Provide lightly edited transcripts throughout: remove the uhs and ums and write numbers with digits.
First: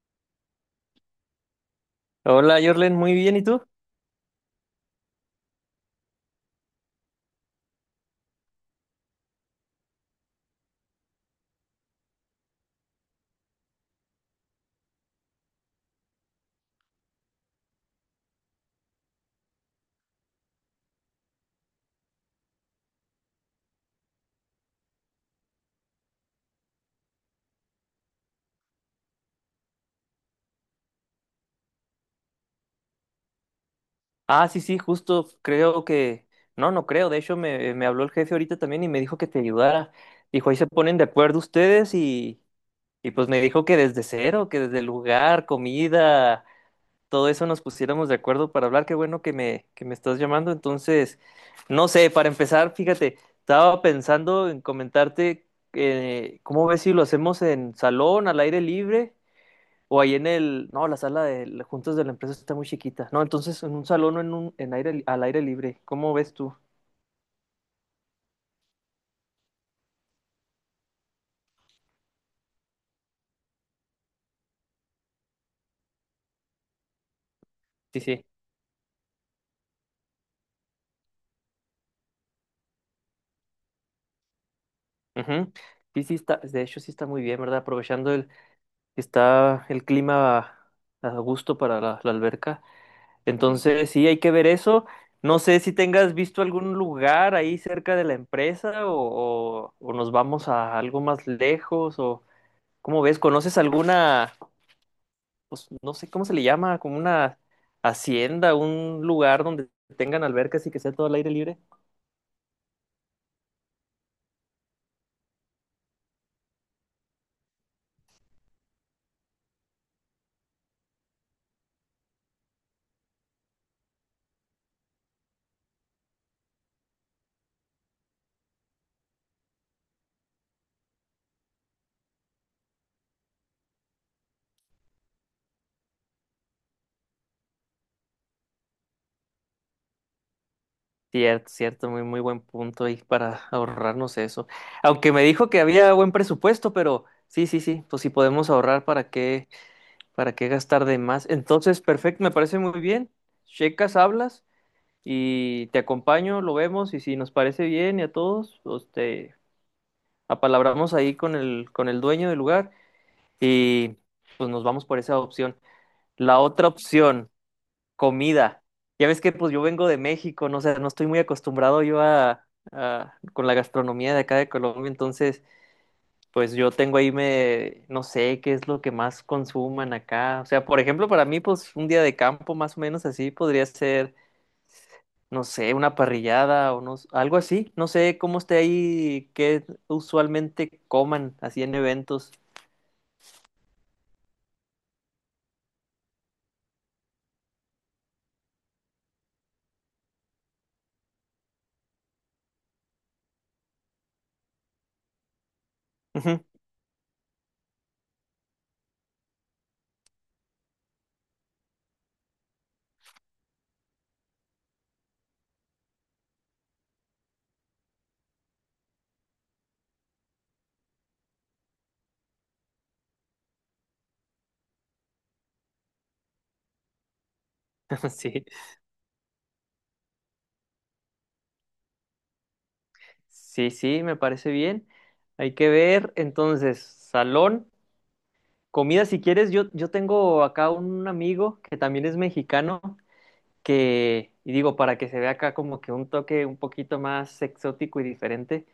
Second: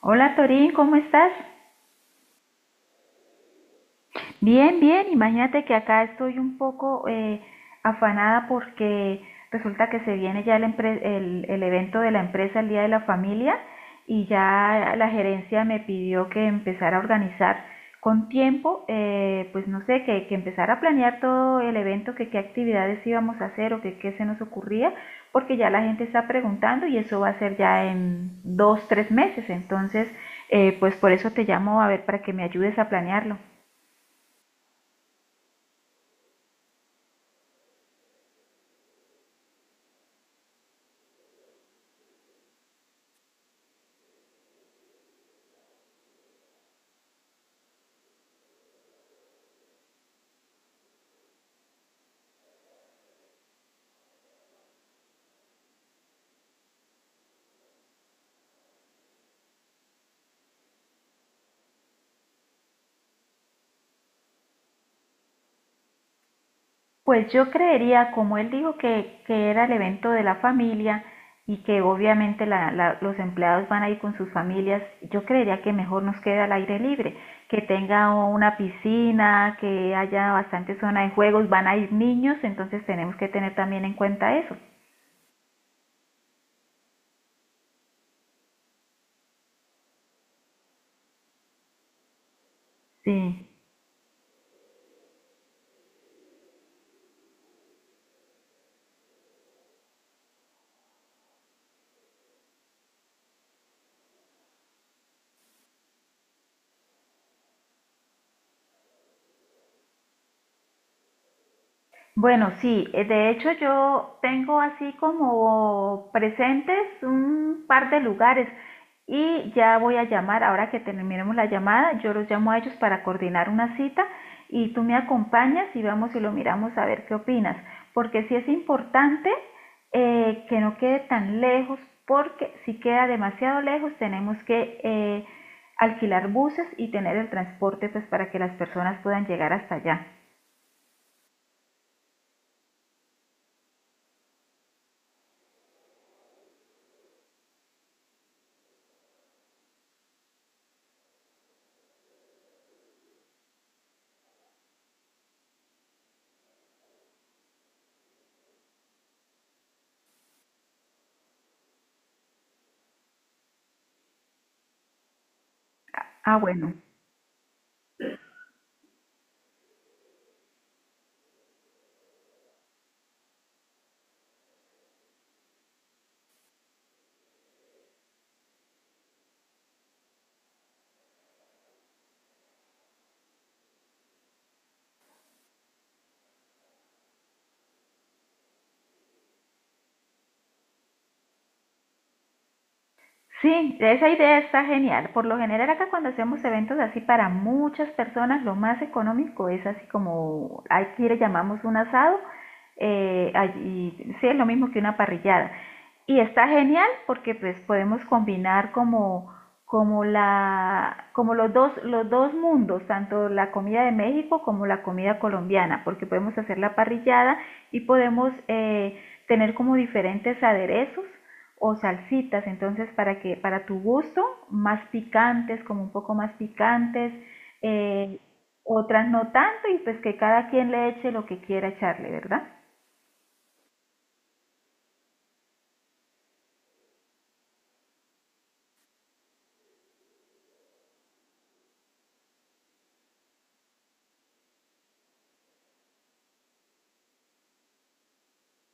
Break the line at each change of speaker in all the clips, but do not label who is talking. Hola Torín, ¿cómo estás?
Hola, Jorlen, muy bien, ¿y tú?
Bien, bien, imagínate que acá estoy un poco afanada porque resulta que se viene ya el evento de la empresa, el Día de la Familia, y ya la gerencia me pidió que empezara a organizar con tiempo, pues no sé, que empezara a planear todo el evento, que qué actividades íbamos a hacer o que qué se nos ocurría, porque ya la gente está preguntando y eso va a ser ya en 2, 3 meses, entonces, pues por eso te llamo a ver para que me ayudes a planearlo.
Ah, sí, sí, justo creo que... No, no creo, de hecho me habló el jefe ahorita también y me dijo que te ayudara. Dijo, ahí se ponen de acuerdo ustedes y pues me dijo que desde cero, que desde el lugar, comida, todo eso nos pusiéramos de acuerdo para hablar. Qué bueno que que me estás llamando. Entonces, no sé, para empezar, fíjate, estaba pensando en comentarte cómo ves si lo hacemos en salón, al aire libre. O ahí en el, no, la sala de juntas de la empresa está muy chiquita. No, entonces en un salón o en un, en al aire libre. ¿Cómo ves tú?
Pues yo creería, como él dijo que era el evento de la familia y que obviamente los empleados van a ir con sus familias, yo creería que mejor nos queda al aire libre, que
Sí,
tenga
sí.
una piscina, que haya bastante zona de juegos, van a ir niños, entonces tenemos que tener también en cuenta eso.
Ujú. Sí, sí está, de hecho sí está muy bien, ¿verdad? Aprovechando el, está el clima a gusto para la, la alberca.
Sí.
Entonces sí, hay que ver eso. No sé si tengas visto algún lugar ahí cerca de la empresa o, o nos vamos a algo más lejos o ¿cómo ves? ¿Conoces alguna? Pues no sé cómo se le llama, como una hacienda, un lugar donde tengan albercas y que sea todo al aire libre.
Bueno, sí, de hecho yo tengo así como presentes un par de lugares y ya voy a llamar, ahora que terminemos la llamada, yo los llamo a ellos para coordinar una cita y tú me acompañas y vamos y lo miramos a ver qué opinas, porque sí es importante que no quede tan lejos, porque si queda demasiado lejos tenemos que alquilar buses y tener el transporte pues para que las personas puedan llegar hasta allá.
Cierto, cierto, muy, muy buen punto ahí para ahorrarnos eso. Aunque me dijo que había buen presupuesto, pero sí, sí, sí, pues si podemos ahorrar, para qué gastar de más? Entonces, perfecto, me parece muy bien. Checas, hablas y te acompaño, lo vemos y si nos parece bien y a todos, pues te apalabramos ahí con con el dueño del lugar y pues nos vamos por esa opción.
Ah,
La otra
bueno.
opción, comida. Ya ves que pues yo vengo de México, no sé, no estoy muy acostumbrado yo a, con la gastronomía de acá de Colombia, entonces pues yo tengo ahí me, no sé qué es lo que más consuman acá. O sea, por ejemplo, para mí pues un día de campo más o menos así podría ser, no sé, una parrillada o no, algo así. No sé cómo esté ahí, qué usualmente coman así en eventos.
Sí, esa idea está genial. Por lo general acá cuando hacemos eventos así para muchas personas, lo más económico es así como aquí le llamamos un asado, eh, allí- sí es lo mismo que una parrillada. Y está genial porque pues podemos combinar como los dos mundos, tanto la comida de México como la comida colombiana, porque podemos hacer la parrillada y podemos tener como diferentes aderezos o salsitas, entonces para tu gusto, como un poco más picantes,
Ujú,
eh,
sí.
otras no tanto y pues que cada quien le eche lo que quiera echarle, ¿verdad?
Sí, sí, me parece bien. Hay que ver, entonces, salón, comida, si quieres, yo tengo acá un amigo que también es mexicano, que, y digo, para que se vea acá como que un toque un poquito más exótico y diferente,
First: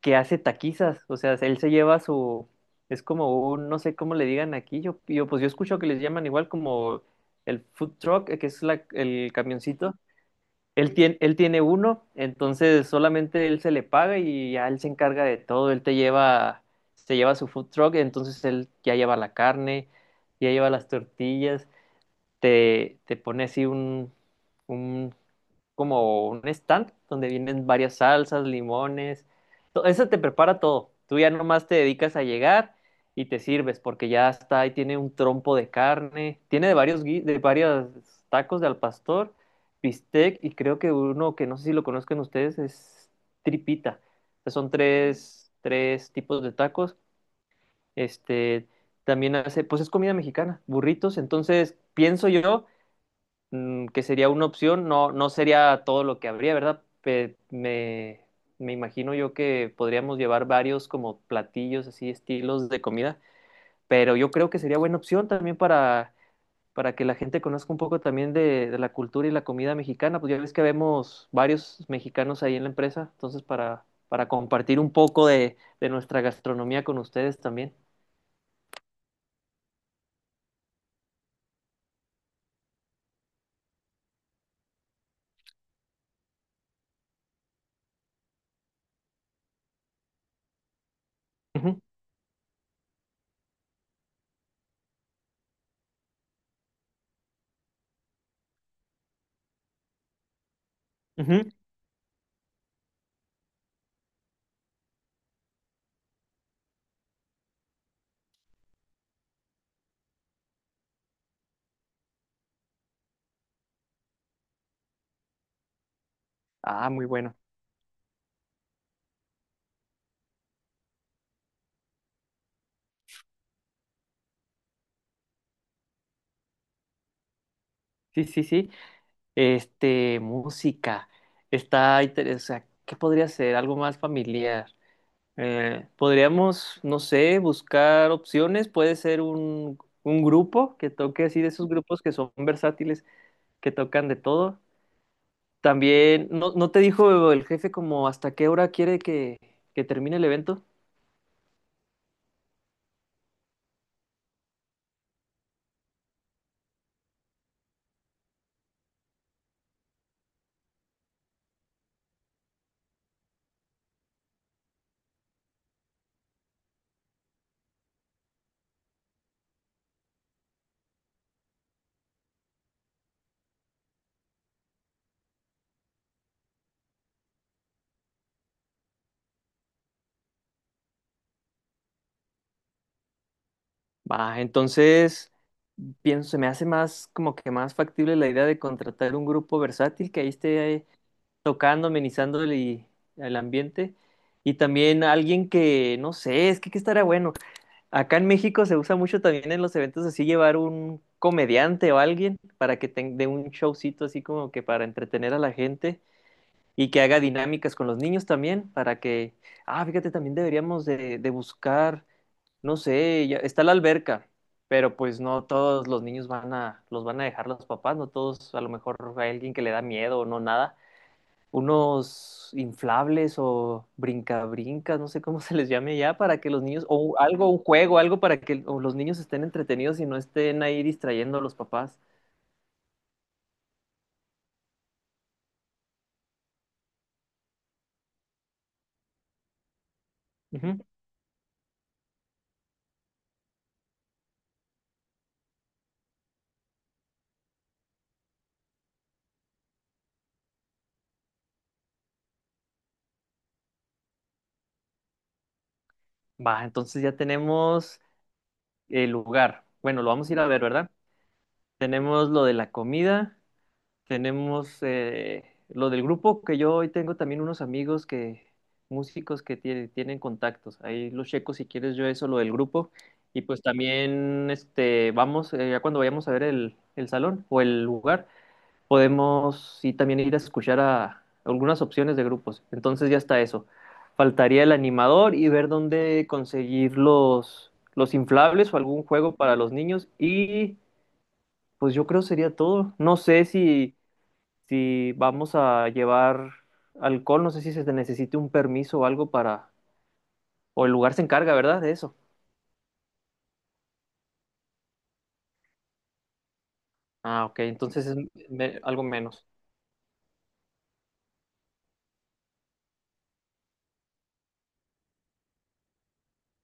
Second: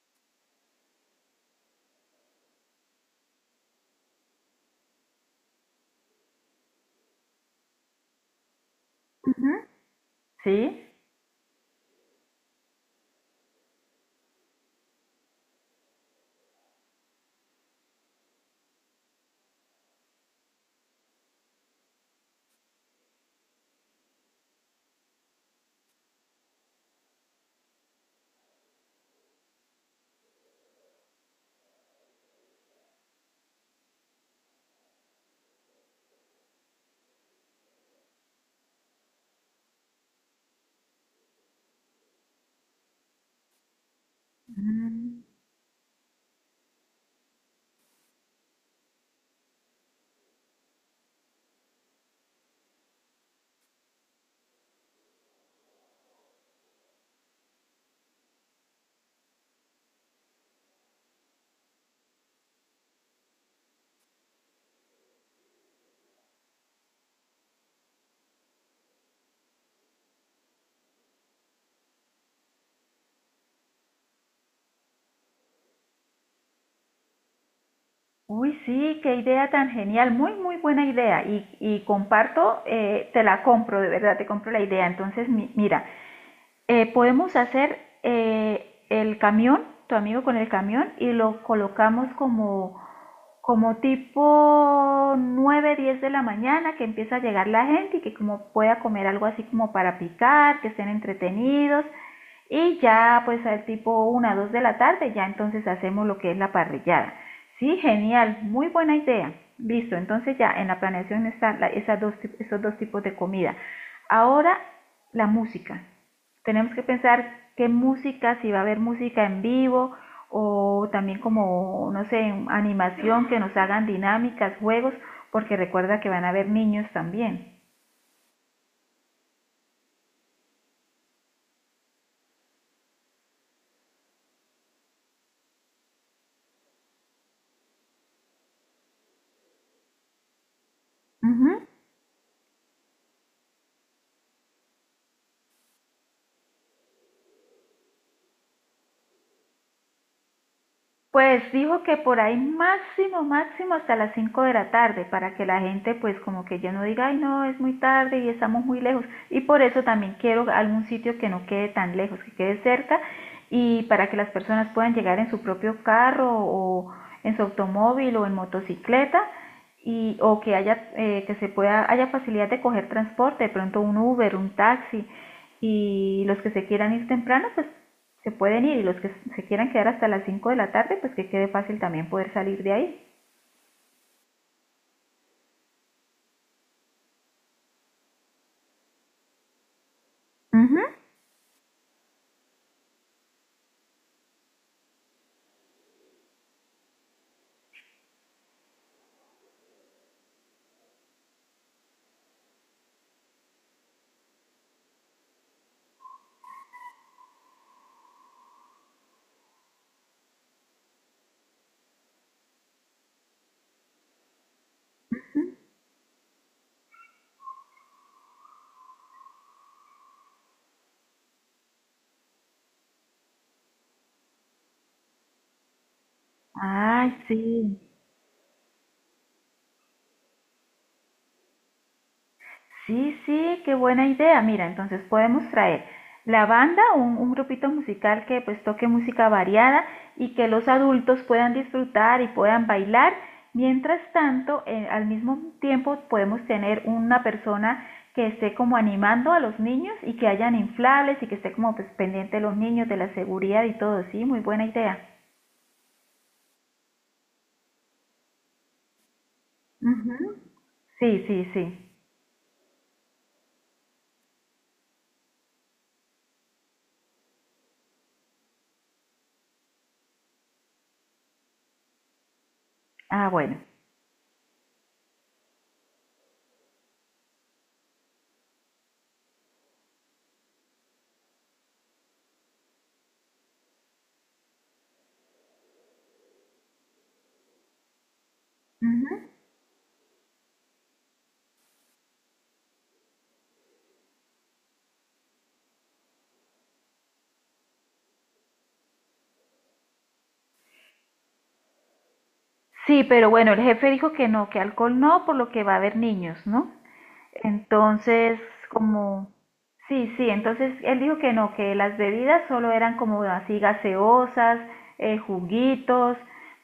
que hace taquizas, o sea, él se lleva su, es como un, no sé cómo le digan aquí, yo pues yo escucho que les llaman igual como el food truck, que es la, el
Ujú.
camioncito
Sí.
él tiene uno, entonces solamente él se le paga y ya él se encarga de todo. Él te lleva, se lleva su food truck, entonces él ya lleva la carne, ya lleva las tortillas, te pone así un como un stand donde vienen varias salsas, limones, eso te prepara todo. Tú ya nomás te dedicas a llegar y te sirves porque ya está ahí, tiene un trompo de carne, tiene de de varios tacos de al pastor, bistec y creo que uno que no sé si lo conozcan ustedes es tripita. O sea, son
Mm.
tres tipos de tacos. Este también hace, pues es comida mexicana, burritos, entonces pienso yo, mm, que sería una opción, no, no sería todo lo que habría, ¿verdad? Me imagino yo que podríamos llevar varios como platillos, así, estilos de comida, pero yo creo que sería buena opción también para que la gente conozca un poco también de la cultura y la comida mexicana, pues ya ves que vemos varios mexicanos ahí en la empresa, entonces para compartir un poco de nuestra gastronomía con ustedes también.
Uy, sí, qué idea tan genial, muy, muy buena idea. Y comparto, te la compro, de verdad, te compro la idea. Entonces, mira, podemos hacer el camión, tu amigo con el camión, y lo
Ujú,
colocamos como tipo 9, 10 de la mañana que empieza a llegar la gente y que como pueda comer algo así como para picar, que estén
ujú.
entretenidos, y ya pues al tipo 1, 2 de la tarde, ya entonces hacemos lo que es la parrillada. Sí, genial, muy buena idea. Listo, entonces ya en la planeación están esos dos tipos de comida. Ahora la música. Tenemos que
Ah, muy
pensar
bueno.
qué música, si va a haber música en vivo o también como, no sé, animación que nos hagan dinámicas, juegos, porque recuerda que van a haber niños también.
Sí, sí, sí. Este, música. Está interesante. ¿Qué podría ser? Algo más familiar. Podríamos, no sé, buscar opciones. Puede ser un grupo que toque
Uh
así, de
-huh.
esos grupos que son versátiles, que tocan de todo. También, ¿no, no te dijo el jefe como hasta qué hora quiere que termine el evento?
Pues dijo que por ahí máximo, máximo hasta las 5 de la tarde, para que la gente pues como que ya no diga, ay no, es muy tarde y estamos muy lejos. Y por eso también quiero algún sitio que no quede tan lejos, que quede cerca y para que las personas puedan llegar en su propio carro o en su automóvil o en motocicleta y o que haya que se pueda haya facilidad de coger transporte, de pronto un Uber, un taxi y los que se quieran ir temprano pues se pueden ir y los que se quieran quedar hasta las 5 de la tarde, pues que quede fácil también poder salir de ahí.
Va, entonces pienso, se me hace más como que más factible la idea de contratar un grupo versátil que ahí
Ujú.
esté tocando, amenizando el ambiente. Y también alguien que, no sé, es que qué estaría bueno. Acá en México se usa mucho también en los eventos así llevar un comediante o alguien para que tenga un showcito así como que para entretener a la gente y que haga dinámicas con los niños también para que, ah, fíjate, también deberíamos de buscar, no sé, está la alberca, pero pues no todos los niños van a, los van a dejar los papás, no todos, a lo mejor hay alguien que le da miedo o no, nada, unos inflables o brincabrincas, no sé cómo se les llame ya, para que los niños,
Ay,
o
sí,
algo, un juego, algo para que o los niños estén entretenidos y no estén ahí distrayendo a los papás.
sí, sí, qué buena idea. Mira, entonces podemos traer la banda, un grupito musical que pues toque música variada y que los
Ujú.
adultos puedan disfrutar y puedan bailar. Mientras tanto, al mismo tiempo podemos tener una persona que esté como animando a los niños y que hayan inflables y que esté como pues, pendiente de los niños, de la seguridad y todo. Sí, muy buena idea.
Va, entonces ya tenemos el lugar. Bueno, lo vamos
Ujú.
a ir a ver, ¿verdad?
Sí, sí, sí.
Tenemos lo de la comida. Tenemos lo del grupo, que yo hoy tengo también unos amigos que, músicos que tienen contactos. Ahí los checo si quieres yo eso, lo del grupo.
Ah,
Y pues
bueno.
también este, vamos, ya cuando vayamos a ver el salón o el lugar, podemos sí también ir a escuchar a algunas opciones de grupos. Entonces ya está eso. Faltaría el animador y ver dónde conseguir los inflables o algún
Ujú.
juego para los niños. Y pues yo creo sería todo. No sé si... Si vamos a llevar alcohol, no sé si se necesite un permiso o algo para... O el lugar se encarga, ¿verdad? De eso.
Sí, pero bueno, el jefe dijo que no, que alcohol no, por lo que va a haber niños, ¿no?
Ah, ok, entonces es
Entonces,
algo
como,
menos.
sí, sí, entonces él dijo que no, que las bebidas solo eran como así gaseosas, juguitos,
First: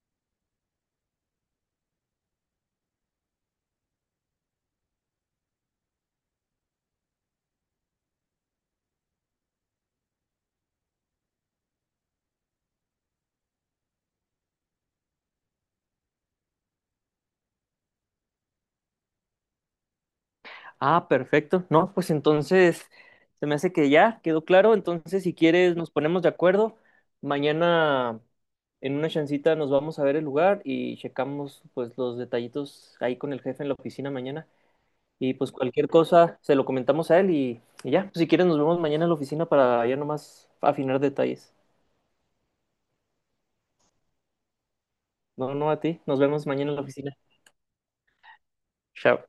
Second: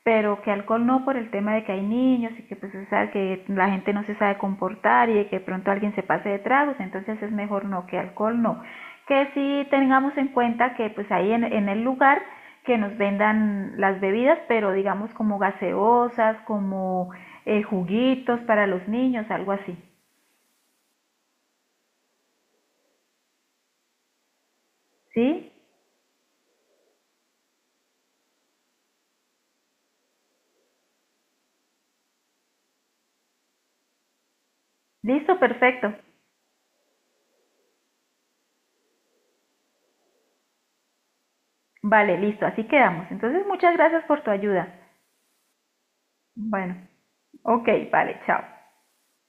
pero que alcohol no por el tema de que hay niños y que pues o sea, que la gente no se sabe comportar y de que pronto alguien se pase de tragos, entonces es mejor no, que alcohol no. Que sí tengamos en cuenta que pues ahí en el lugar que nos vendan las bebidas, pero digamos como gaseosas, como juguitos para los niños, algo así,
Ah, perfecto. No, pues entonces se me hace que ya quedó claro. Entonces, si
¿sí?
quieres, nos ponemos de acuerdo. Mañana, en una chancita, nos vamos a ver el lugar y checamos pues los detallitos ahí con el jefe en la oficina mañana. Y
Listo,
pues cualquier
perfecto.
cosa se lo comentamos a él y ya. Pues, si quieres, nos vemos mañana en la oficina para ya nomás afinar detalles.
Vale, listo, así quedamos. Entonces, muchas gracias por tu ayuda.
No, no, a ti. Nos vemos mañana
Bueno,
en la oficina.
ok, vale, chao.
Chao.